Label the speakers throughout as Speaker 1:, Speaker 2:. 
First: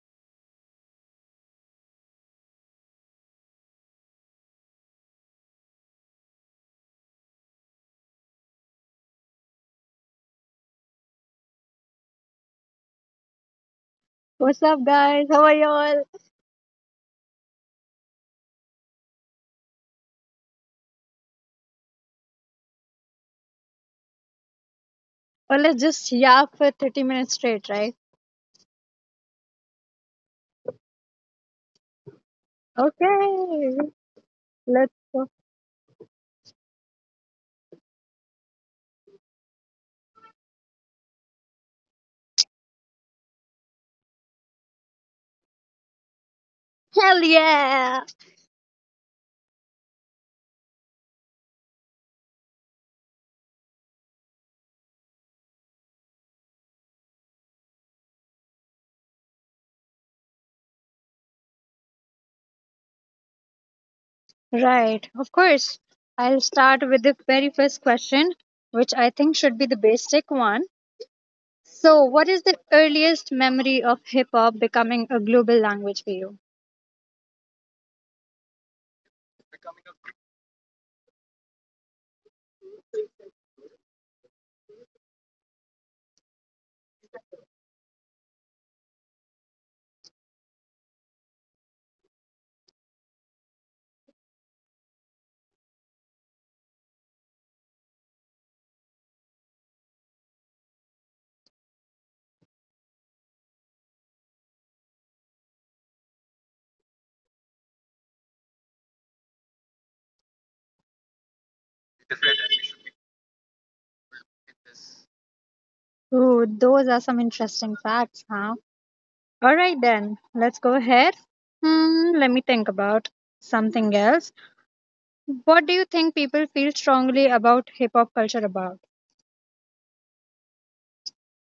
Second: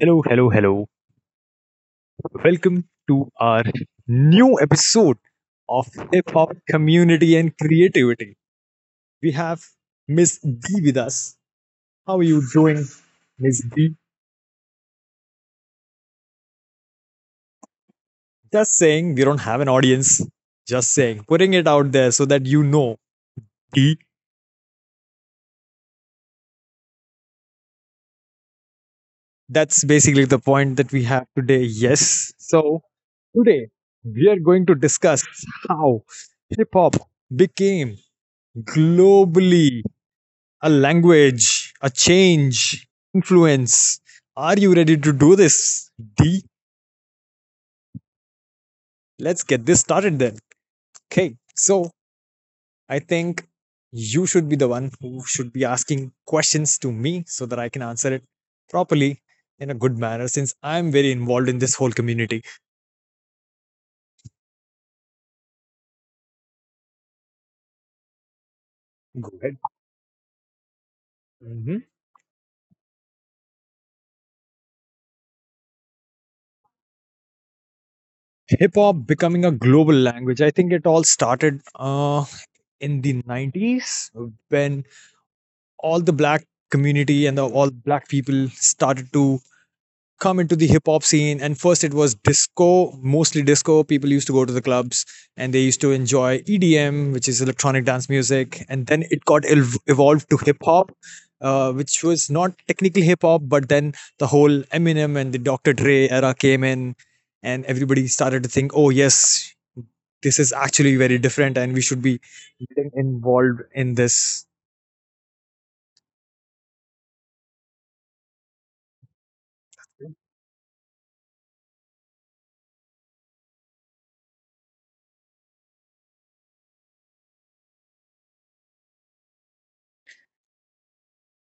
Speaker 1: Hello, hello, hello. Welcome to our new episode of Hip Hop Community and Creativity. We have Miss D with us. How are you doing, Miss D?
Speaker 2: What's up, guys? How are y'all?
Speaker 1: Just saying, we don't have an audience. Just saying, putting it out there so that D.
Speaker 2: Well, let's just yap for 30 minutes straight, right?
Speaker 1: That's basically the point that we have today. Yes. So, today
Speaker 2: Okay,
Speaker 1: we are going to
Speaker 2: let's
Speaker 1: discuss
Speaker 2: go.
Speaker 1: how hip hop became globally a language, a change, influence. Are you ready to do this? D,
Speaker 2: Hell yeah!
Speaker 1: let's get this started then. Okay, so I think you should be the one who should be asking questions to me so that I can answer it properly in a good manner since I'm very involved in this whole community.
Speaker 2: Right, of course. I'll start with the very first question, which I
Speaker 1: Go
Speaker 2: think should
Speaker 1: ahead.
Speaker 2: be the basic one.
Speaker 1: Mhm.
Speaker 2: So, what is the earliest memory of hip hop becoming a global language for you?
Speaker 1: Hip hop becoming a global language. I think it all started in the 90s when all the black community and all black people started to come into the hip hop scene. And first it was disco. Mostly disco people used to go to the clubs and they used to enjoy EDM, which is electronic dance music. And then it got evolved to hip hop, which was not technically hip hop. But then the whole Eminem and the Dr Dre era came in and everybody started to think, oh yes, this is actually very different and we should be getting involved in this
Speaker 2: Ooh, those are some interesting facts, huh? All right, then, let's go ahead. Let me think about something else. What do you think people feel strongly about hip hop culture about?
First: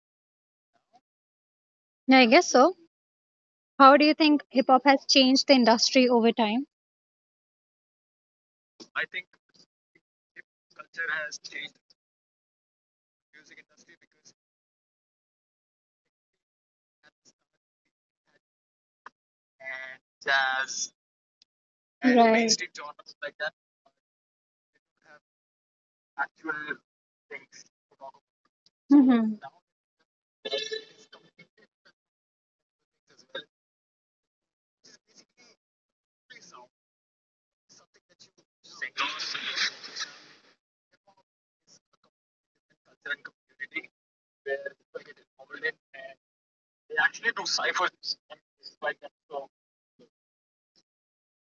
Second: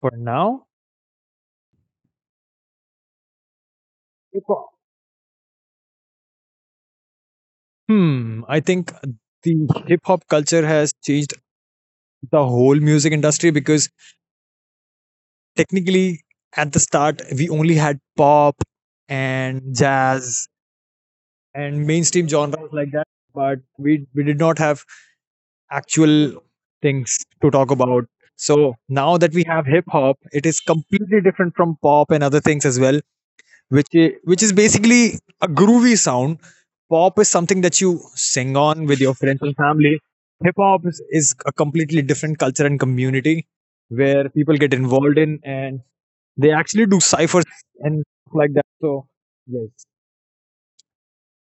Speaker 1: for now.
Speaker 2: Yeah, I guess so. How do you
Speaker 1: Hip
Speaker 2: think hip
Speaker 1: hop.
Speaker 2: hop has changed the industry over time?
Speaker 1: Hmm, I think the hip hop culture has changed the whole music industry because technically at the start we only had pop and jazz and
Speaker 2: And
Speaker 1: mainstream
Speaker 2: right, mainstream
Speaker 1: genres like that,
Speaker 2: genres like that.
Speaker 1: but we did not have actual things to talk about. So now that
Speaker 2: Mhm.
Speaker 1: we have hip hop, it is completely different from pop and other things as well, which is basically a groovy sound. Pop is something that you sing on with your friends and family. Hip hop is a completely different culture and community where people get involved in and they actually do ciphers and stuff like that. So, yes.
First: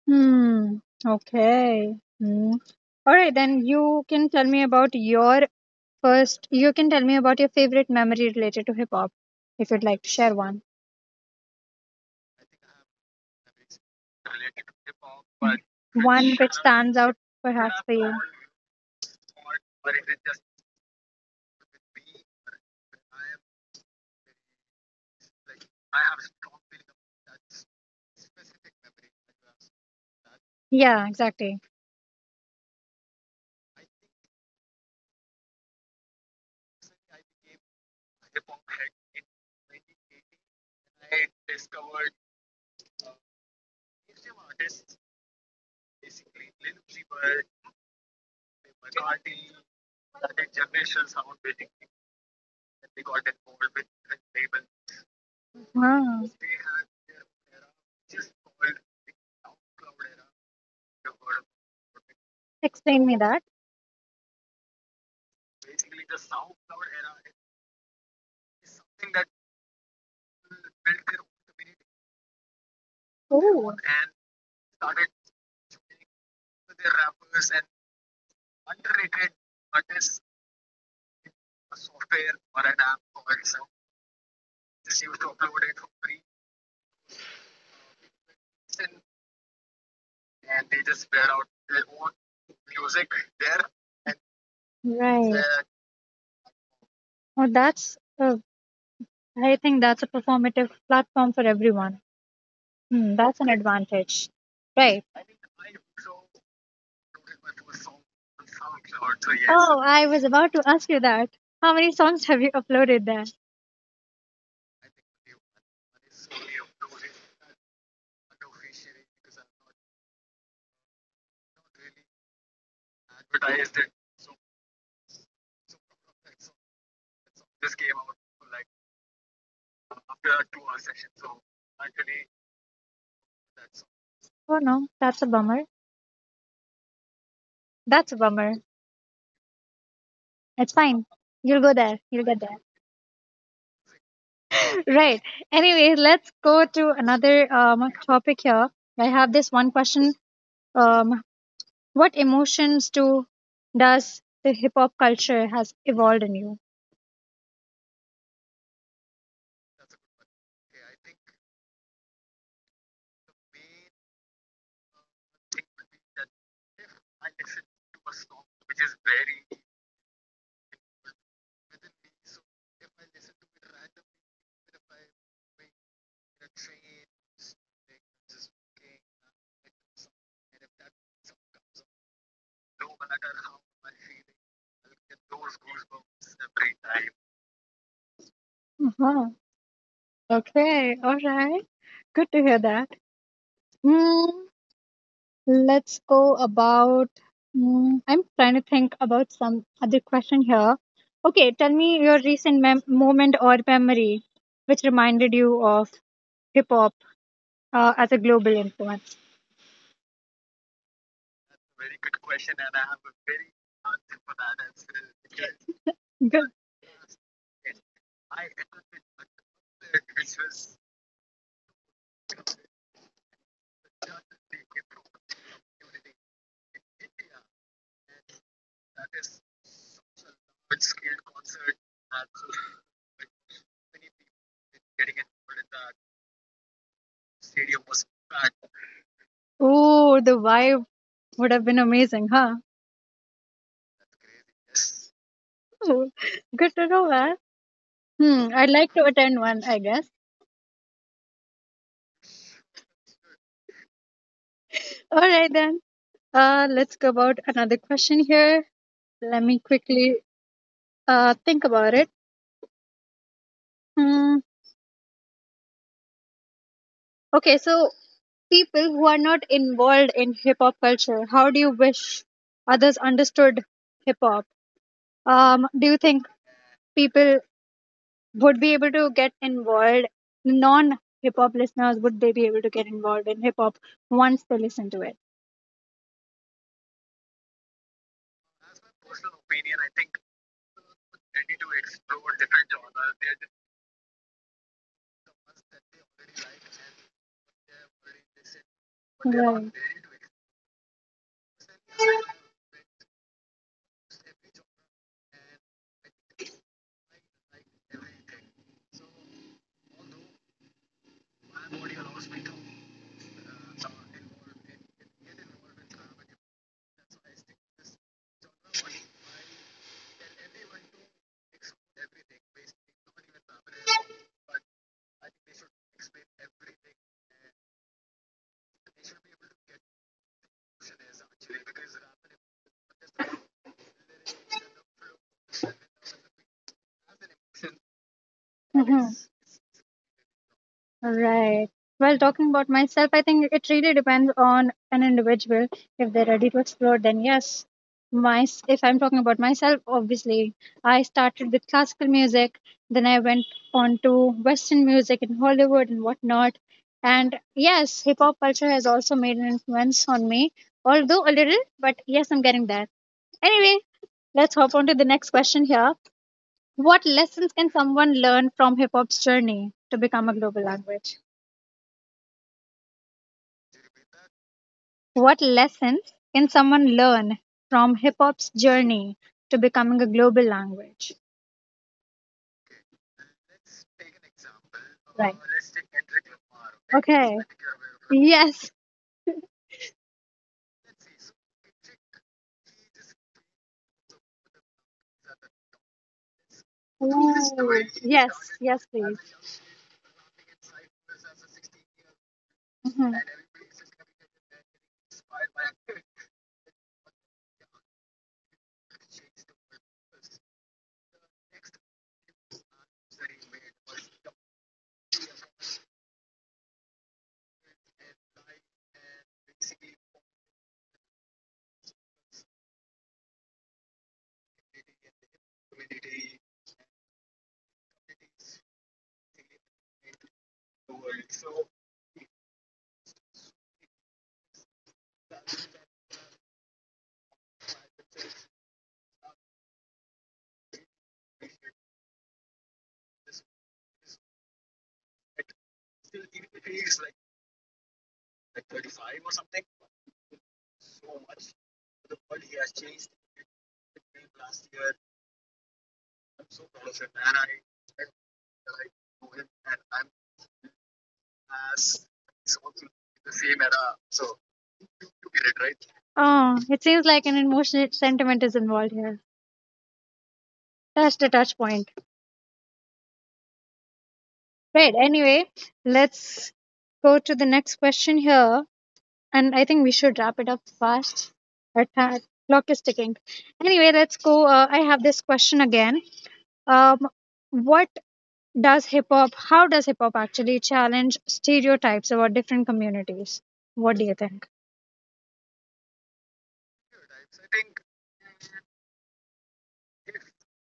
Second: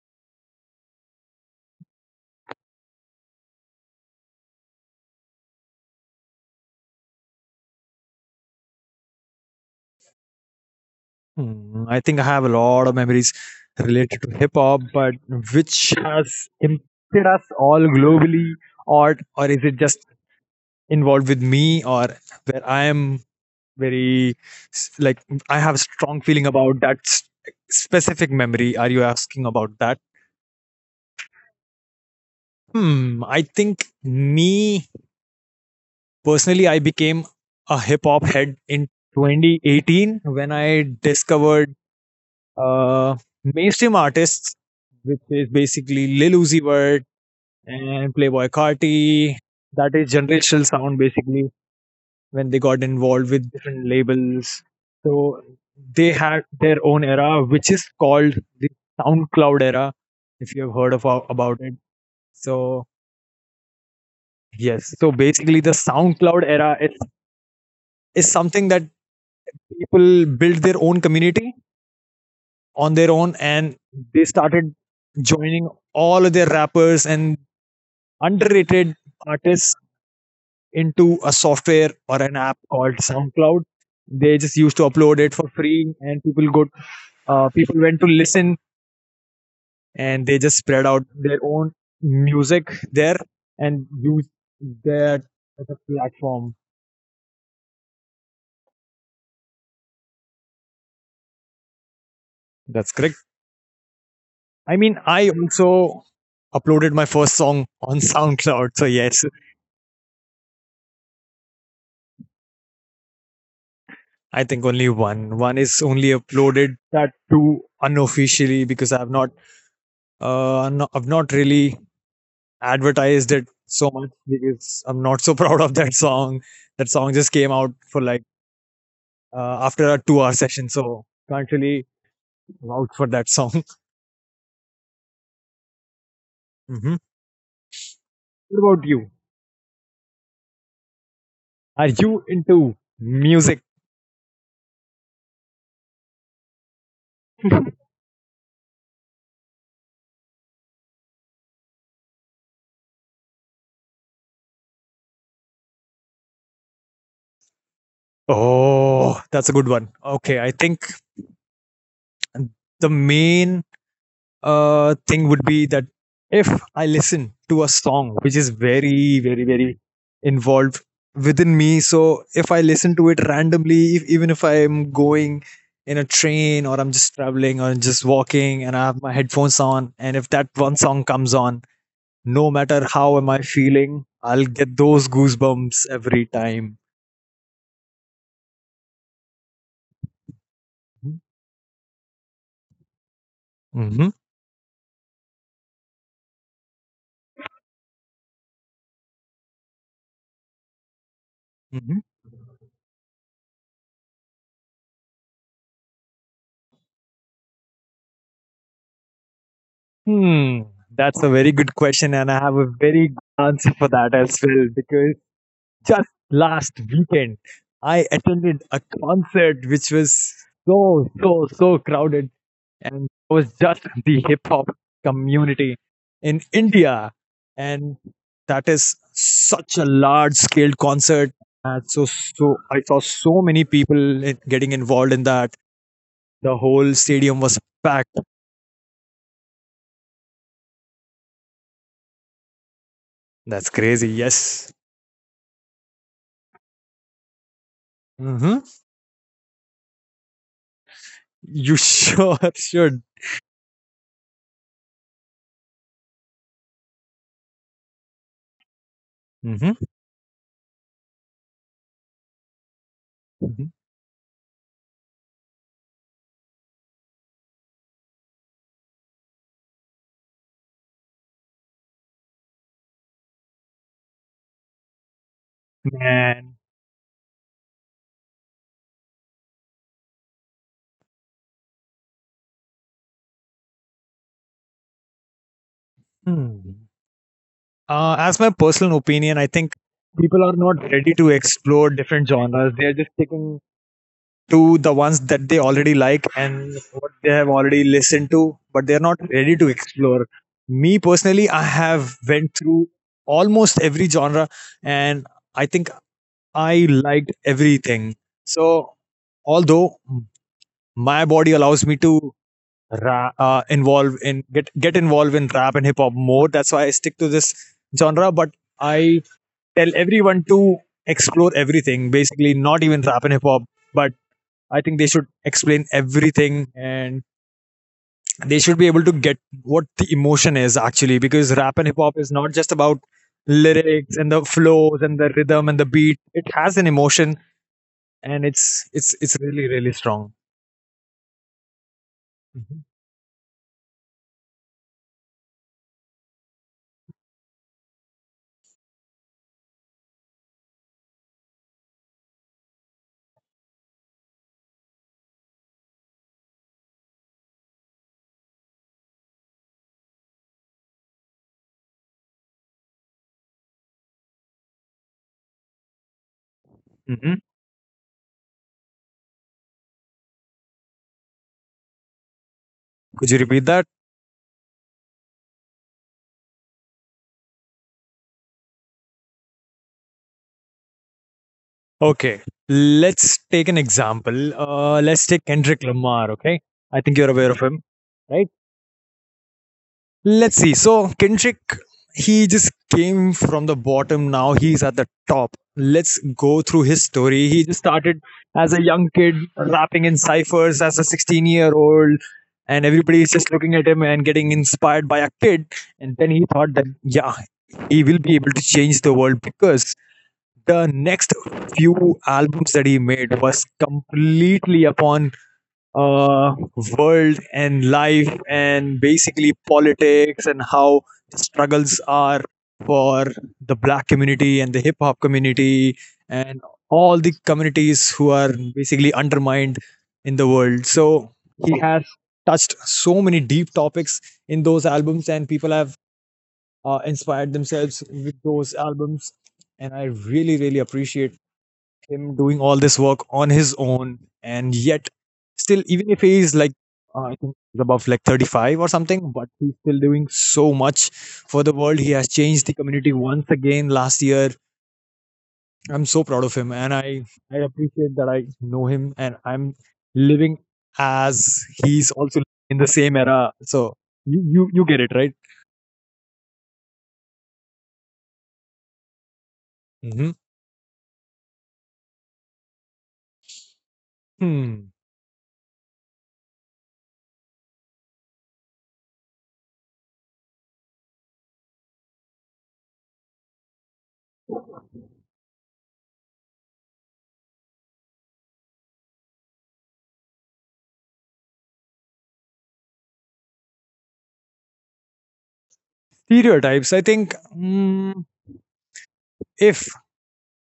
Speaker 2: Hmm. Okay. Hmm. All right, then you can tell me about your first. You can tell me about your favorite memory related to hip hop, if you'd like to share one.
Speaker 1: Hmm, I think I have a lot of memories related to hip
Speaker 2: Related to
Speaker 1: hop,
Speaker 2: hip
Speaker 1: but
Speaker 2: hop, but
Speaker 1: which
Speaker 2: one
Speaker 1: has
Speaker 2: which stands out
Speaker 1: impacted us
Speaker 2: perhaps
Speaker 1: all
Speaker 2: for you.
Speaker 1: globally, or is it just involved with me, or where I am very like I have a strong feeling about that specific memory. Are you asking about that?
Speaker 2: Yeah, exactly.
Speaker 1: Hmm. I think me personally, I became a hip hop head in 2018 when I discovered uh, mainstream artists, which is basically Lil Uzi Vert and Playboy Carti. That is generational sound basically when they got involved with different labels. So they
Speaker 2: Ah.
Speaker 1: had their own era, which is called the SoundCloud era, if you have heard of about it. So
Speaker 2: Explain me that.
Speaker 1: yes, so basically the SoundCloud era is something that people built their own community on their own, and
Speaker 2: Oh,
Speaker 1: they started joining all of their rappers and underrated artists into a software or an app called SoundCloud. They just used to upload it for free, and people went to listen, and they just spread out their own music there and use that
Speaker 2: right.
Speaker 1: as a platform.
Speaker 2: Oh, I think that's a performative platform for everyone.
Speaker 1: That's correct.
Speaker 2: That's an advantage.
Speaker 1: I mean,
Speaker 2: Right.
Speaker 1: I also uploaded my first song on SoundCloud. So yes,
Speaker 2: Oh, I was about to ask you that. How many songs have you uploaded there?
Speaker 1: I think only one. One is only uploaded that too unofficially because I've not really advertised it so much because I'm not so proud of that song. That song just came out for like after a 2 hour session, so can't really vouch for that song.
Speaker 2: Oh, no, that's a bummer.
Speaker 1: Hmm.
Speaker 2: That's a bummer.
Speaker 1: What about you?
Speaker 2: It's fine. You'll go
Speaker 1: Are
Speaker 2: there.
Speaker 1: you
Speaker 2: You'll get there.
Speaker 1: into music?
Speaker 2: Right. Anyway, let's go to another topic here. I have this one question. Um, what emotions do Does the hip hop culture has evolved in you?
Speaker 1: Oh, that's a good one. Okay, I think the main thing would be that if I listen to a song which is very, very, very involved within me, so if I listen to it randomly, if, even if I'm going in a train or I'm just traveling or just walking and I have my headphones on, and if that one song comes on, no matter how am I feeling, I'll get those goosebumps every time.
Speaker 2: Uh-huh. Okay, all right. Good to hear that.
Speaker 1: Hmm.
Speaker 2: Mm, let's go about. I'm trying to think about some other question here. Okay, tell
Speaker 1: Hmm.
Speaker 2: me your recent moment or memory which reminded you of hip hop as a global influence.
Speaker 1: Hmm. That's a very good question, and I have a very good answer for that as well because just
Speaker 2: Good.
Speaker 1: last weekend, I attended a concert which was so, so, so crowded. And it was just the hip hop community in India. And that is such a large scale concert. And so I saw so many people getting involved in that. The whole stadium was packed.
Speaker 2: Oh, the vibe would have been amazing, huh?
Speaker 1: That's crazy. Yes.
Speaker 2: Ooh, good to know that.
Speaker 1: Hmm.
Speaker 2: I'd like to attend one, I guess.
Speaker 1: You sure should.
Speaker 2: All right then. Let's go about another question here. Let me
Speaker 1: Hmm.
Speaker 2: quickly think about it. Hmm. Okay, so people who are not involved in hip hop culture, how do you wish others understood hip hop? Do you think
Speaker 1: Man.
Speaker 2: people would be able to get involved? Non hip hop listeners, would they be able to get involved in hip hop once they listen to it?
Speaker 1: Hmm. As my personal opinion, I think people are not ready to explore different genres. They are just sticking to the ones that they already like and what they have already listened to, but they're not ready to
Speaker 2: Right.
Speaker 1: explore. Me personally, I have went through almost every genre, and I think I liked everything. So, although my body allows me to ra- involve in get involved in rap and hip hop more, that's why I stick to this genre. But I tell everyone to explore everything, basically, not even rap and hip hop, but I think they should explain everything and they should be able to get what the emotion is actually, because rap and hip hop is not just about lyrics and the flows and the rhythm and the beat. It has an emotion and it's
Speaker 2: Mhm.
Speaker 1: it's it's really really strong.
Speaker 2: Right. Well, talking about myself, I think it really depends on an individual. If they're ready to explore, then yes. If I'm talking about myself, obviously, I started with classical music, then I went on to Western music in Hollywood and whatnot. And yes, hip hop culture has also made an influence on me, although a little, but yes, I'm getting there. Anyway, let's hop on to the next question here. What
Speaker 1: Hmm.
Speaker 2: lessons can someone learn from hip hop's journey to become a global language?
Speaker 1: Could you repeat that?
Speaker 2: What lessons can someone learn from hip hop's journey to becoming a global language?
Speaker 1: Okay, let's take an example. Let's
Speaker 2: Right.
Speaker 1: take Kendrick Lamar. Okay, I think you're
Speaker 2: Okay.
Speaker 1: aware of him, right?
Speaker 2: Yes.
Speaker 1: Let's see. So Kendrick, he just came from the bottom. Now he's at the top. Let's go through his
Speaker 2: Ooh.
Speaker 1: story. He just started
Speaker 2: Yes.
Speaker 1: as a
Speaker 2: Yes,
Speaker 1: young
Speaker 2: please.
Speaker 1: kid rapping in ciphers as a 16-year-old. And everybody
Speaker 2: Mhm.
Speaker 1: is just looking at him and getting inspired by a kid. And then he thought that, yeah, he will be able to change the world because the next few albums that he made was completely upon uh, world and life and basically politics and how the struggles are for the black community and the hip hop community and all the communities who are basically undermined in the world. So he has touched so many deep topics in those albums, and people have inspired themselves with those albums. And I really, really appreciate him doing all this work on his own. And yet still, even if he is like I think he's above like 35 or something, but he's still doing so much for the world. He has changed the community once again last year. I'm so proud of him and I appreciate that I know him and I'm living as he's also in the same era. So you get it right.
Speaker 2: Oh, it seems like an emotional sentiment is involved here.
Speaker 1: Mm-hmm.
Speaker 2: That's the touch point.
Speaker 1: Hmm.
Speaker 2: Right. Anyway, let's go to the next question here. And I think we should wrap it up fast. Our clock is ticking. Anyway, let's go. I have this question again. Um, what does hip hop, How does hip hop actually challenge stereotypes about different communities? What do you think?
Speaker 1: Stereotypes, I think, mm, if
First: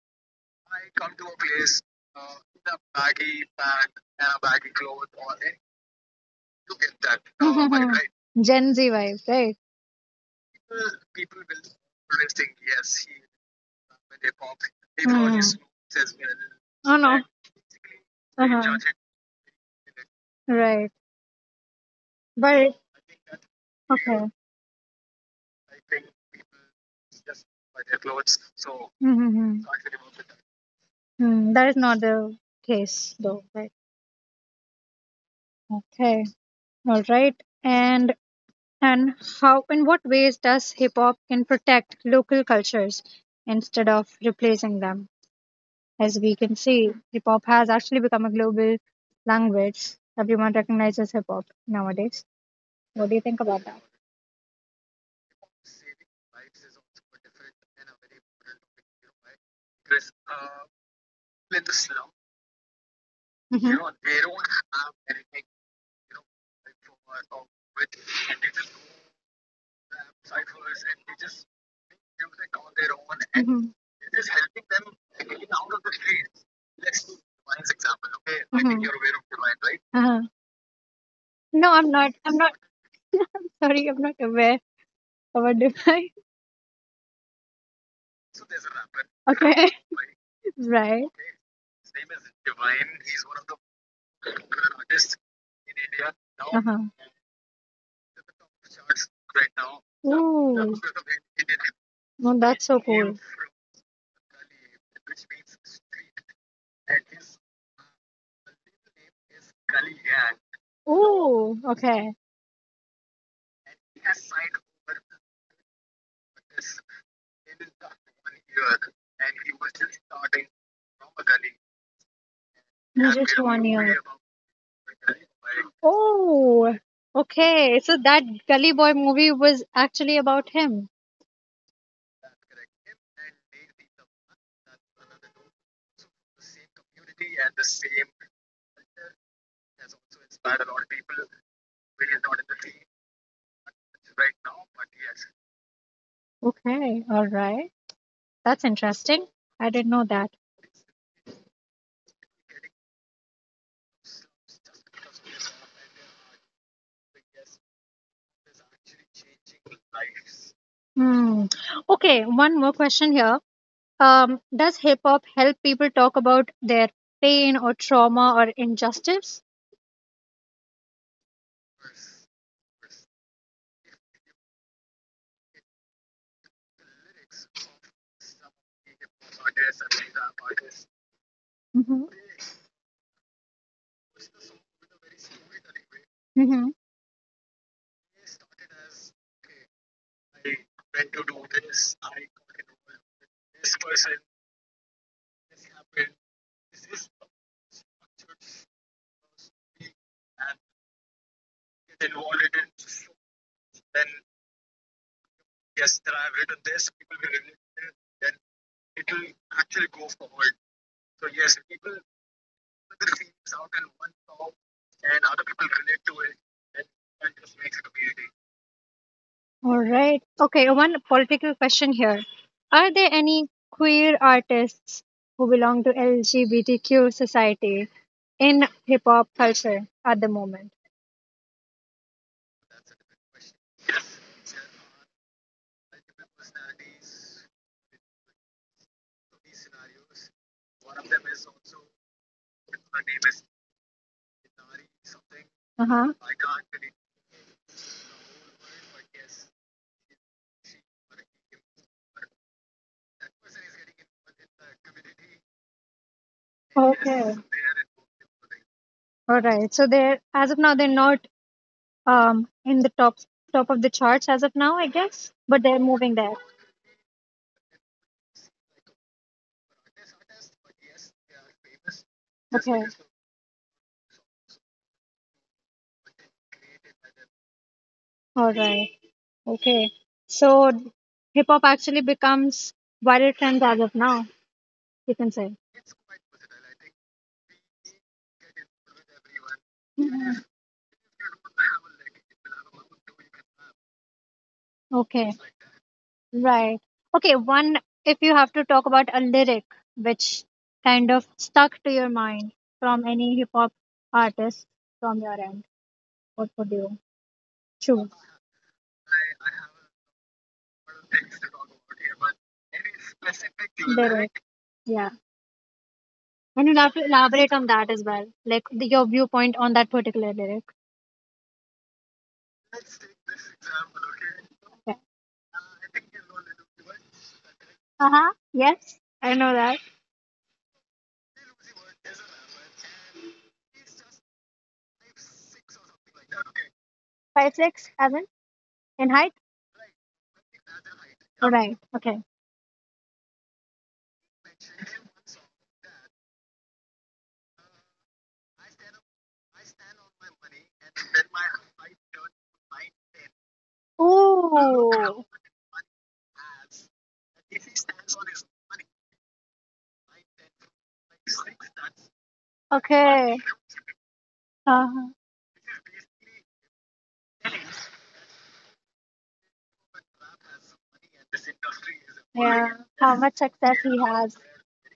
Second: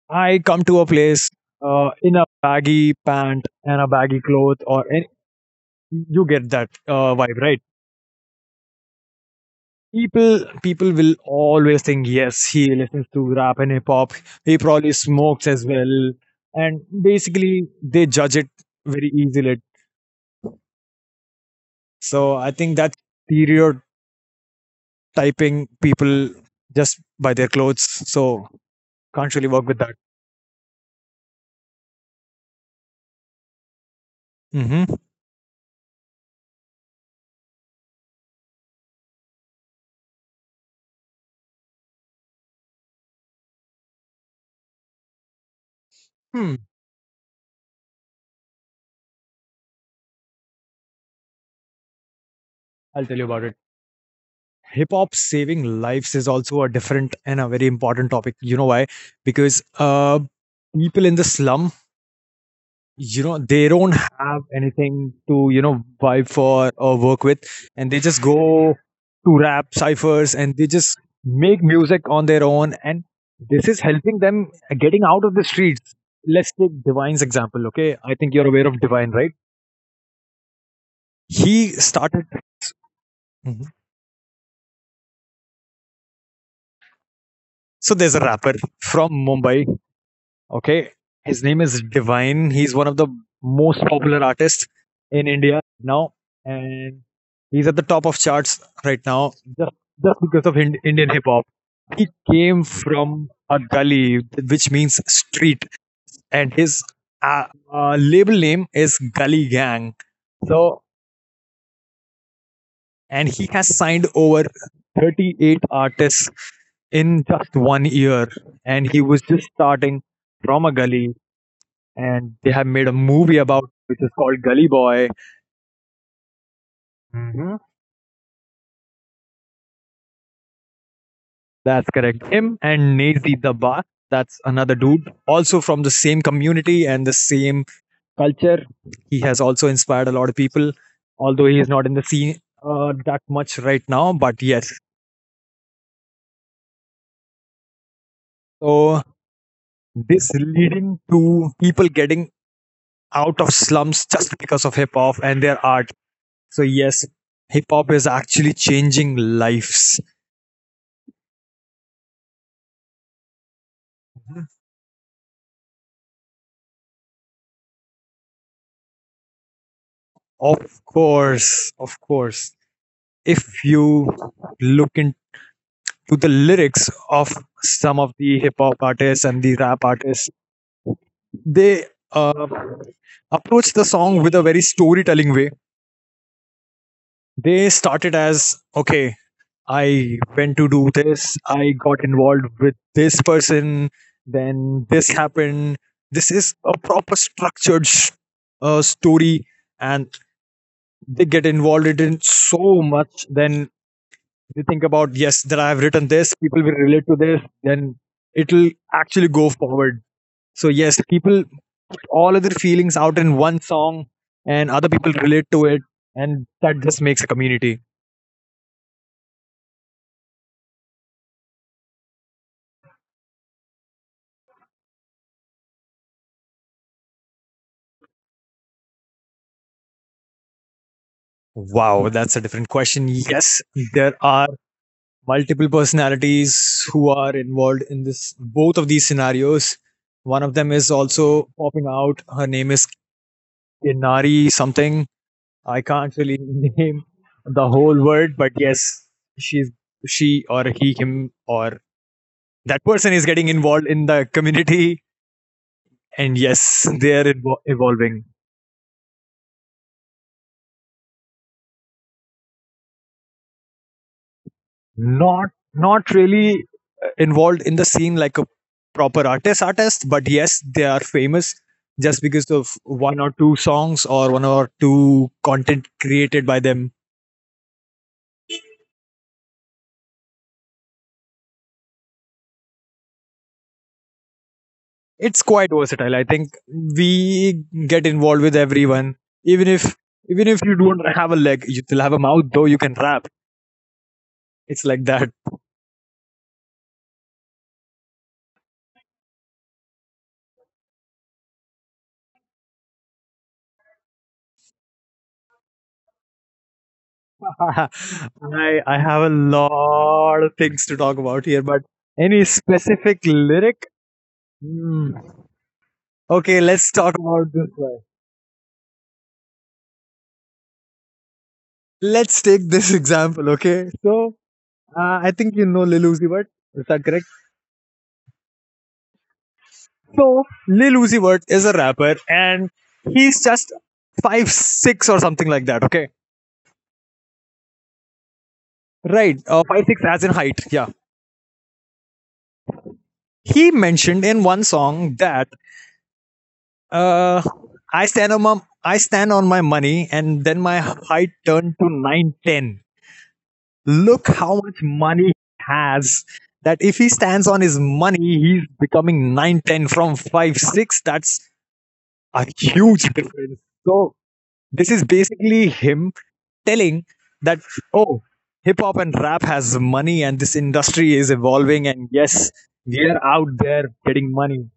Speaker 1: I come to a place in a baggy pant and a baggy cloth, or any, you get that
Speaker 2: Look at that.
Speaker 1: vibe, right?
Speaker 2: Oh, my God. Gen Z vibes, right?
Speaker 1: People, people will always think, yes, he listens to rap and hip hop. He probably
Speaker 2: People are
Speaker 1: smokes
Speaker 2: just-
Speaker 1: as well, and
Speaker 2: Hmm. Oh, no.
Speaker 1: basically they judge
Speaker 2: They,
Speaker 1: it
Speaker 2: uh-huh, judge
Speaker 1: very easily.
Speaker 2: it. Right.
Speaker 1: So I think
Speaker 2: But,
Speaker 1: that
Speaker 2: okay.
Speaker 1: stereotyping people just by their clothes, so can't really
Speaker 2: Mm-hmm.
Speaker 1: work with that.
Speaker 2: That is not the case, though. Right.
Speaker 1: Hmm.
Speaker 2: Okay. All right. And how in what ways does hip hop can protect local cultures instead of replacing them? As we can
Speaker 1: Hmm.
Speaker 2: see, hip hop has actually become a global language. Everyone recognizes hip hop nowadays.
Speaker 1: I'll
Speaker 2: What do
Speaker 1: tell
Speaker 2: you
Speaker 1: you
Speaker 2: think
Speaker 1: about it.
Speaker 2: about that?
Speaker 1: Hip hop saving lives is also a different and a very important topic. You know why? Because people in the slum, you know,
Speaker 2: Mhm.
Speaker 1: they
Speaker 2: You know,
Speaker 1: don't
Speaker 2: they
Speaker 1: have
Speaker 2: don't have
Speaker 1: anything
Speaker 2: anything
Speaker 1: to vibe for or work with, and they just go to rap ciphers and they just make music on their
Speaker 2: music on
Speaker 1: own,
Speaker 2: their
Speaker 1: and
Speaker 2: own. And
Speaker 1: this
Speaker 2: mhm.
Speaker 1: is helping them getting out of the streets. Let's take Divine's example.
Speaker 2: Reliance
Speaker 1: Okay,
Speaker 2: example,
Speaker 1: I think
Speaker 2: okay?
Speaker 1: you're
Speaker 2: I
Speaker 1: aware of
Speaker 2: think, mhm, you're
Speaker 1: Divine,
Speaker 2: aware of
Speaker 1: right?
Speaker 2: Reliance, right? Uh-huh.
Speaker 1: He
Speaker 2: No, I'm not.
Speaker 1: started.
Speaker 2: I'm not.
Speaker 1: Mhm.
Speaker 2: Sorry, I'm not aware of a Dubai.
Speaker 1: So there's a rapper from Mumbai.
Speaker 2: Okay,
Speaker 1: Okay.
Speaker 2: right.
Speaker 1: His name is Divine. He's one of the most popular artists in India now.
Speaker 2: No. Uh-huh.
Speaker 1: And he's at the top of charts right now just, just because of
Speaker 2: Ooh.
Speaker 1: Indian hip hop. He
Speaker 2: Oh,
Speaker 1: came
Speaker 2: that's so cool.
Speaker 1: from a gully, which means street. And his uh, label name is Gully Gang. So,
Speaker 2: Ooh, okay.
Speaker 1: and he has signed over 38 artists in just 1 year. And he was just starting from a gully, and they have made a
Speaker 2: Just
Speaker 1: movie
Speaker 2: one
Speaker 1: about it,
Speaker 2: year.
Speaker 1: which is called Gully Boy.
Speaker 2: Oh,
Speaker 1: Mm-hmm.
Speaker 2: okay. So that Gully Boy movie was actually about him.
Speaker 1: That's correct. Him and Nazi the Ba. That's another dude, also from the same community and the same culture. He has also inspired a lot of people, although he is not in the scene that much right now. But yes,
Speaker 2: Okay, all right. That's
Speaker 1: so
Speaker 2: interesting. I didn't know that.
Speaker 1: this leading to people getting out of slums just because of hip hop and their art. So yes, hip hop is actually changing lives.
Speaker 2: Hmm. Okay, one more question here.
Speaker 1: Mm-hmm.
Speaker 2: Does hip hop help people talk about their pain or trauma or injustice?
Speaker 1: Of course, of course. If you look into the lyrics of some of the hip hop artists and the rap artists, they
Speaker 2: Mm-hmm.
Speaker 1: uh, approach the song with a very storytelling way.
Speaker 2: Mm-hmm.
Speaker 1: They started as, okay, I went to do this, I got involved with this person, then this happened. This is a proper structured story, and they get involved in so much. Then you think about, yes, that I have written this, people will relate to this, then it'll actually go forward. So yes, people put all of their feelings out in one song and other people relate to it, and that just makes a community.
Speaker 2: All right. Okay, one political question here. Are there any queer artists who belong to LGBTQ society in hip hop culture at the moment?
Speaker 1: Wow, that's a different question. Yes, there are multiple personalities who are involved in this, both of these scenarios. One of them is also popping out. Her name is Inari something. I
Speaker 2: Uh huh.
Speaker 1: can't really name the whole word, but yes, she's... she or he, him or that person is getting involved in the community, and yes, they are
Speaker 2: Okay.
Speaker 1: evolving.
Speaker 2: All right. So, they're as of now, they're not, in the top of the charts as of now, I guess,
Speaker 1: Not
Speaker 2: but they're
Speaker 1: not
Speaker 2: moving there.
Speaker 1: really involved in the scene like a proper artist, but yes, they are famous just because of
Speaker 2: Okay.
Speaker 1: one or two songs or one or two content created by them.
Speaker 2: All right. Okay. So hip hop actually becomes viral trends as of now, you can
Speaker 1: It's
Speaker 2: say.
Speaker 1: quite versatile. I think we get involved with everyone, even if even
Speaker 2: Mhm.
Speaker 1: if you don't have a leg, you still have a mouth, though. You can rap. It's like that.
Speaker 2: Okay. Right. Okay, one if you have to talk about a lyric which kind of stuck to your mind from any hip hop artist from your end, what would you choose?
Speaker 1: I have a lot of things to talk about here, but any specific lyric?
Speaker 2: Lyric. Yeah.
Speaker 1: Hmm. Okay,
Speaker 2: And you'll
Speaker 1: let's
Speaker 2: have to
Speaker 1: talk about
Speaker 2: elaborate on
Speaker 1: this
Speaker 2: that
Speaker 1: one.
Speaker 2: as well. Like your viewpoint on that particular lyric.
Speaker 1: Let's take this example, okay? So
Speaker 2: Yeah.
Speaker 1: I think, you know, Lil Uzi Vert, is that correct?
Speaker 2: Uh huh. Yes. I know that.
Speaker 1: So Lil Uzi Vert is a rapper, and he's just 5'6" or something like that, okay?
Speaker 2: 5'6" as in height?
Speaker 1: Right, 5'6" as in height. Yeah,
Speaker 2: Right. Okay.
Speaker 1: he mentioned in one song that uh, I stand on my money, and then my height turned to 9'10". Look how much
Speaker 2: Ooh.
Speaker 1: money he has. That if he stands on his money, he's becoming 9'10" from 5'6". That's a huge
Speaker 2: Okay.
Speaker 1: difference. So this
Speaker 2: Uh-huh.
Speaker 1: is basically him telling that, oh, hip hop and rap has money and this industry is evolving, and
Speaker 2: Yeah,
Speaker 1: yes,
Speaker 2: how
Speaker 1: we
Speaker 2: much
Speaker 1: are out
Speaker 2: success he
Speaker 1: there
Speaker 2: has.
Speaker 1: getting money.